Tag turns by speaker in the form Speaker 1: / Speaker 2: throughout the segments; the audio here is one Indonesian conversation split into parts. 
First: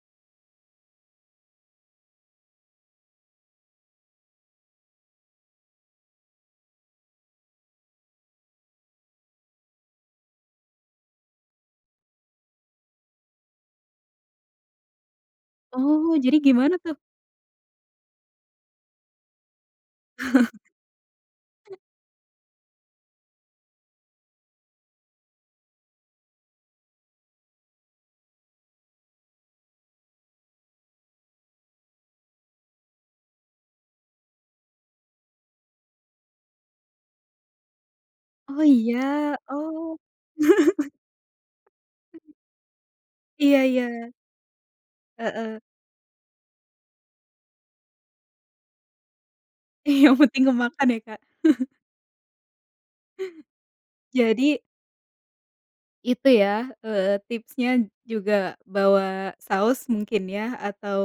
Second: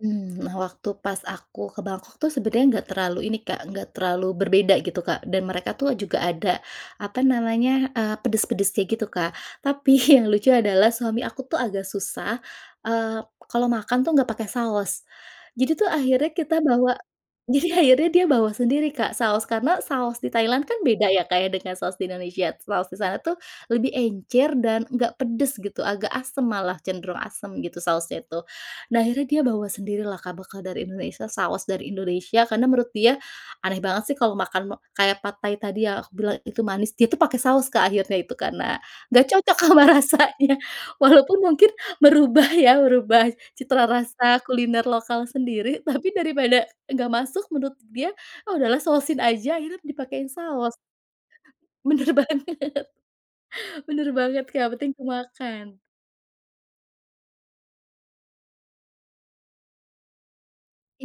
Speaker 1: Mmm, nah waktu pas aku ke Bangkok tuh sebenarnya enggak terlalu ini Kak, enggak terlalu berbeda gitu Kak, dan mereka tuh juga ada, apa namanya, eee, pedes-pedes kayak gitu Kak. Tapi yang lucu adalah, suami aku tuh agak susah, eee, kalau makan tuh enggak pakai saus. Jadi tuh
Speaker 2: Oh
Speaker 1: akhirnya
Speaker 2: jadi
Speaker 1: kita
Speaker 2: gimana
Speaker 1: bawa,
Speaker 2: tuh?
Speaker 1: jadi akhirnya dia bawa sendiri Kak saus, karena saus di Thailand kan beda ya Kak ya dengan saus di Indonesia. Saus di sana tuh, lebih encer dan enggak pedes gitu. Agak asem, malah cenderung asam gitu sausnya itu. Nah akhirnya dia bawa sendiri lah Kak bekal dari Indonesia, saus dari Indonesia. Karena menurut dia, aneh banget sih, kalau makan kayak pad thai tadi ya, aku bilang itu manis, dia itu pakai saus Kak akhirnya itu.
Speaker 2: Oh,
Speaker 1: Karena, enggak
Speaker 2: iya.
Speaker 1: cocok sama
Speaker 2: Oh.
Speaker 1: rasanya, walaupun mungkin, merubah ya, merubah
Speaker 2: Iya
Speaker 1: citra
Speaker 2: iya.
Speaker 1: rasa kuliner lokal
Speaker 2: Heeh.
Speaker 1: sendiri. Tapi daripada, enggak masuk, menurut dia, "Ah, udahlah sausin aja" akhirnya
Speaker 2: I yang
Speaker 1: dipakein
Speaker 2: penting
Speaker 1: saus.
Speaker 2: kemakan ya Kak.
Speaker 1: Benar banget benar banget Kak,
Speaker 2: Jadi
Speaker 1: yang penting kemakan.
Speaker 2: itu ya, eee, tipsnya juga bawa saus mungkin ya,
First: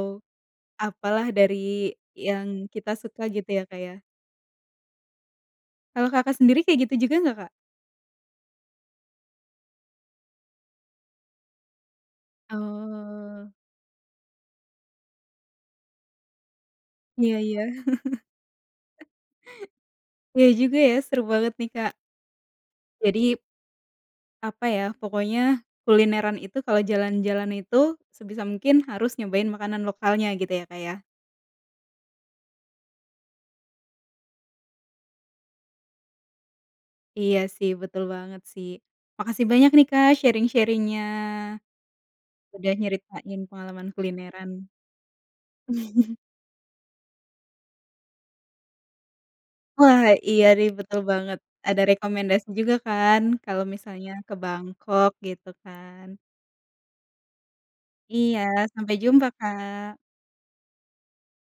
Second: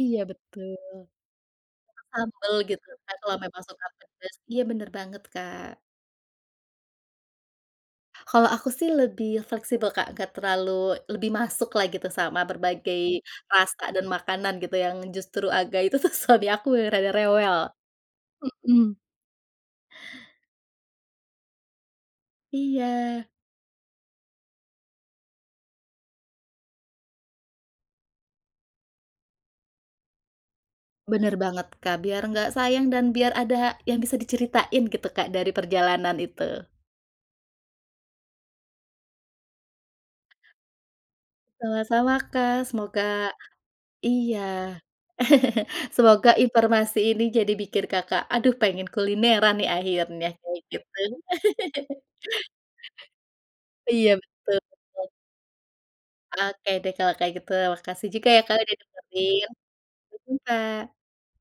Speaker 1: Iya betul.
Speaker 2: apa lah dari
Speaker 1: Suka sambal
Speaker 2: yang
Speaker 1: gitu
Speaker 2: kita
Speaker 1: kan,
Speaker 2: suka
Speaker 1: kalau
Speaker 2: gitu ya
Speaker 1: memang
Speaker 2: Kak
Speaker 1: suka
Speaker 2: ya?
Speaker 1: pedas. Iya benar banget Kak.
Speaker 2: Kalau Kakak sendiri kayak gitu juga enggak Kak?
Speaker 1: Kalau aku sih lebih fleksibel Kak, enggak terlalu lebih masuk lah gitu, sama berbagai
Speaker 2: Oh.
Speaker 1: rasa dan makanan gitu yang justru agak itu tuh suami aku ya rada
Speaker 2: Iya
Speaker 1: rewel,
Speaker 2: iya.
Speaker 1: mhm.
Speaker 2: Iya juga ya, seru banget nih Kak.
Speaker 1: Iya.
Speaker 2: Jadi apa ya, pokoknya, kulineran itu kalau jalan-jalan itu, sebisa mungkin harus nyobain makanan lokalnya gitu ya Kak ya?
Speaker 1: Benar banget Kak, biar enggak sayang dan biar ada yang bisa diceritain gitu Kak dari perjalanan itu.
Speaker 2: Iya sih, betul banget sih. Makasih banyak nih Kak sharing-sharing-nya.
Speaker 1: Sama-sama Kak.
Speaker 2: Sudah
Speaker 1: Semoga
Speaker 2: nyeritain pengalaman
Speaker 1: iya.
Speaker 2: kulineran.
Speaker 1: Semoga informasi ini jadi bikin Kakak, "Aduh pengen kulineran nih
Speaker 2: Wah
Speaker 1: akhirnya"
Speaker 2: iya
Speaker 1: kayak
Speaker 2: nih,
Speaker 1: gitu.
Speaker 2: betul banget. Ada rekomendasi juga kan, kalo misalnya
Speaker 1: Iya,
Speaker 2: ke
Speaker 1: betul betul.
Speaker 2: Bangkok, gitu kan.
Speaker 1: Oke deh kalau kayak gitu, makasih juga ya
Speaker 2: Iya,
Speaker 1: Kak sudah
Speaker 2: sampai jumpa
Speaker 1: dengerin.
Speaker 2: Kak.
Speaker 1: Sampai jumpa.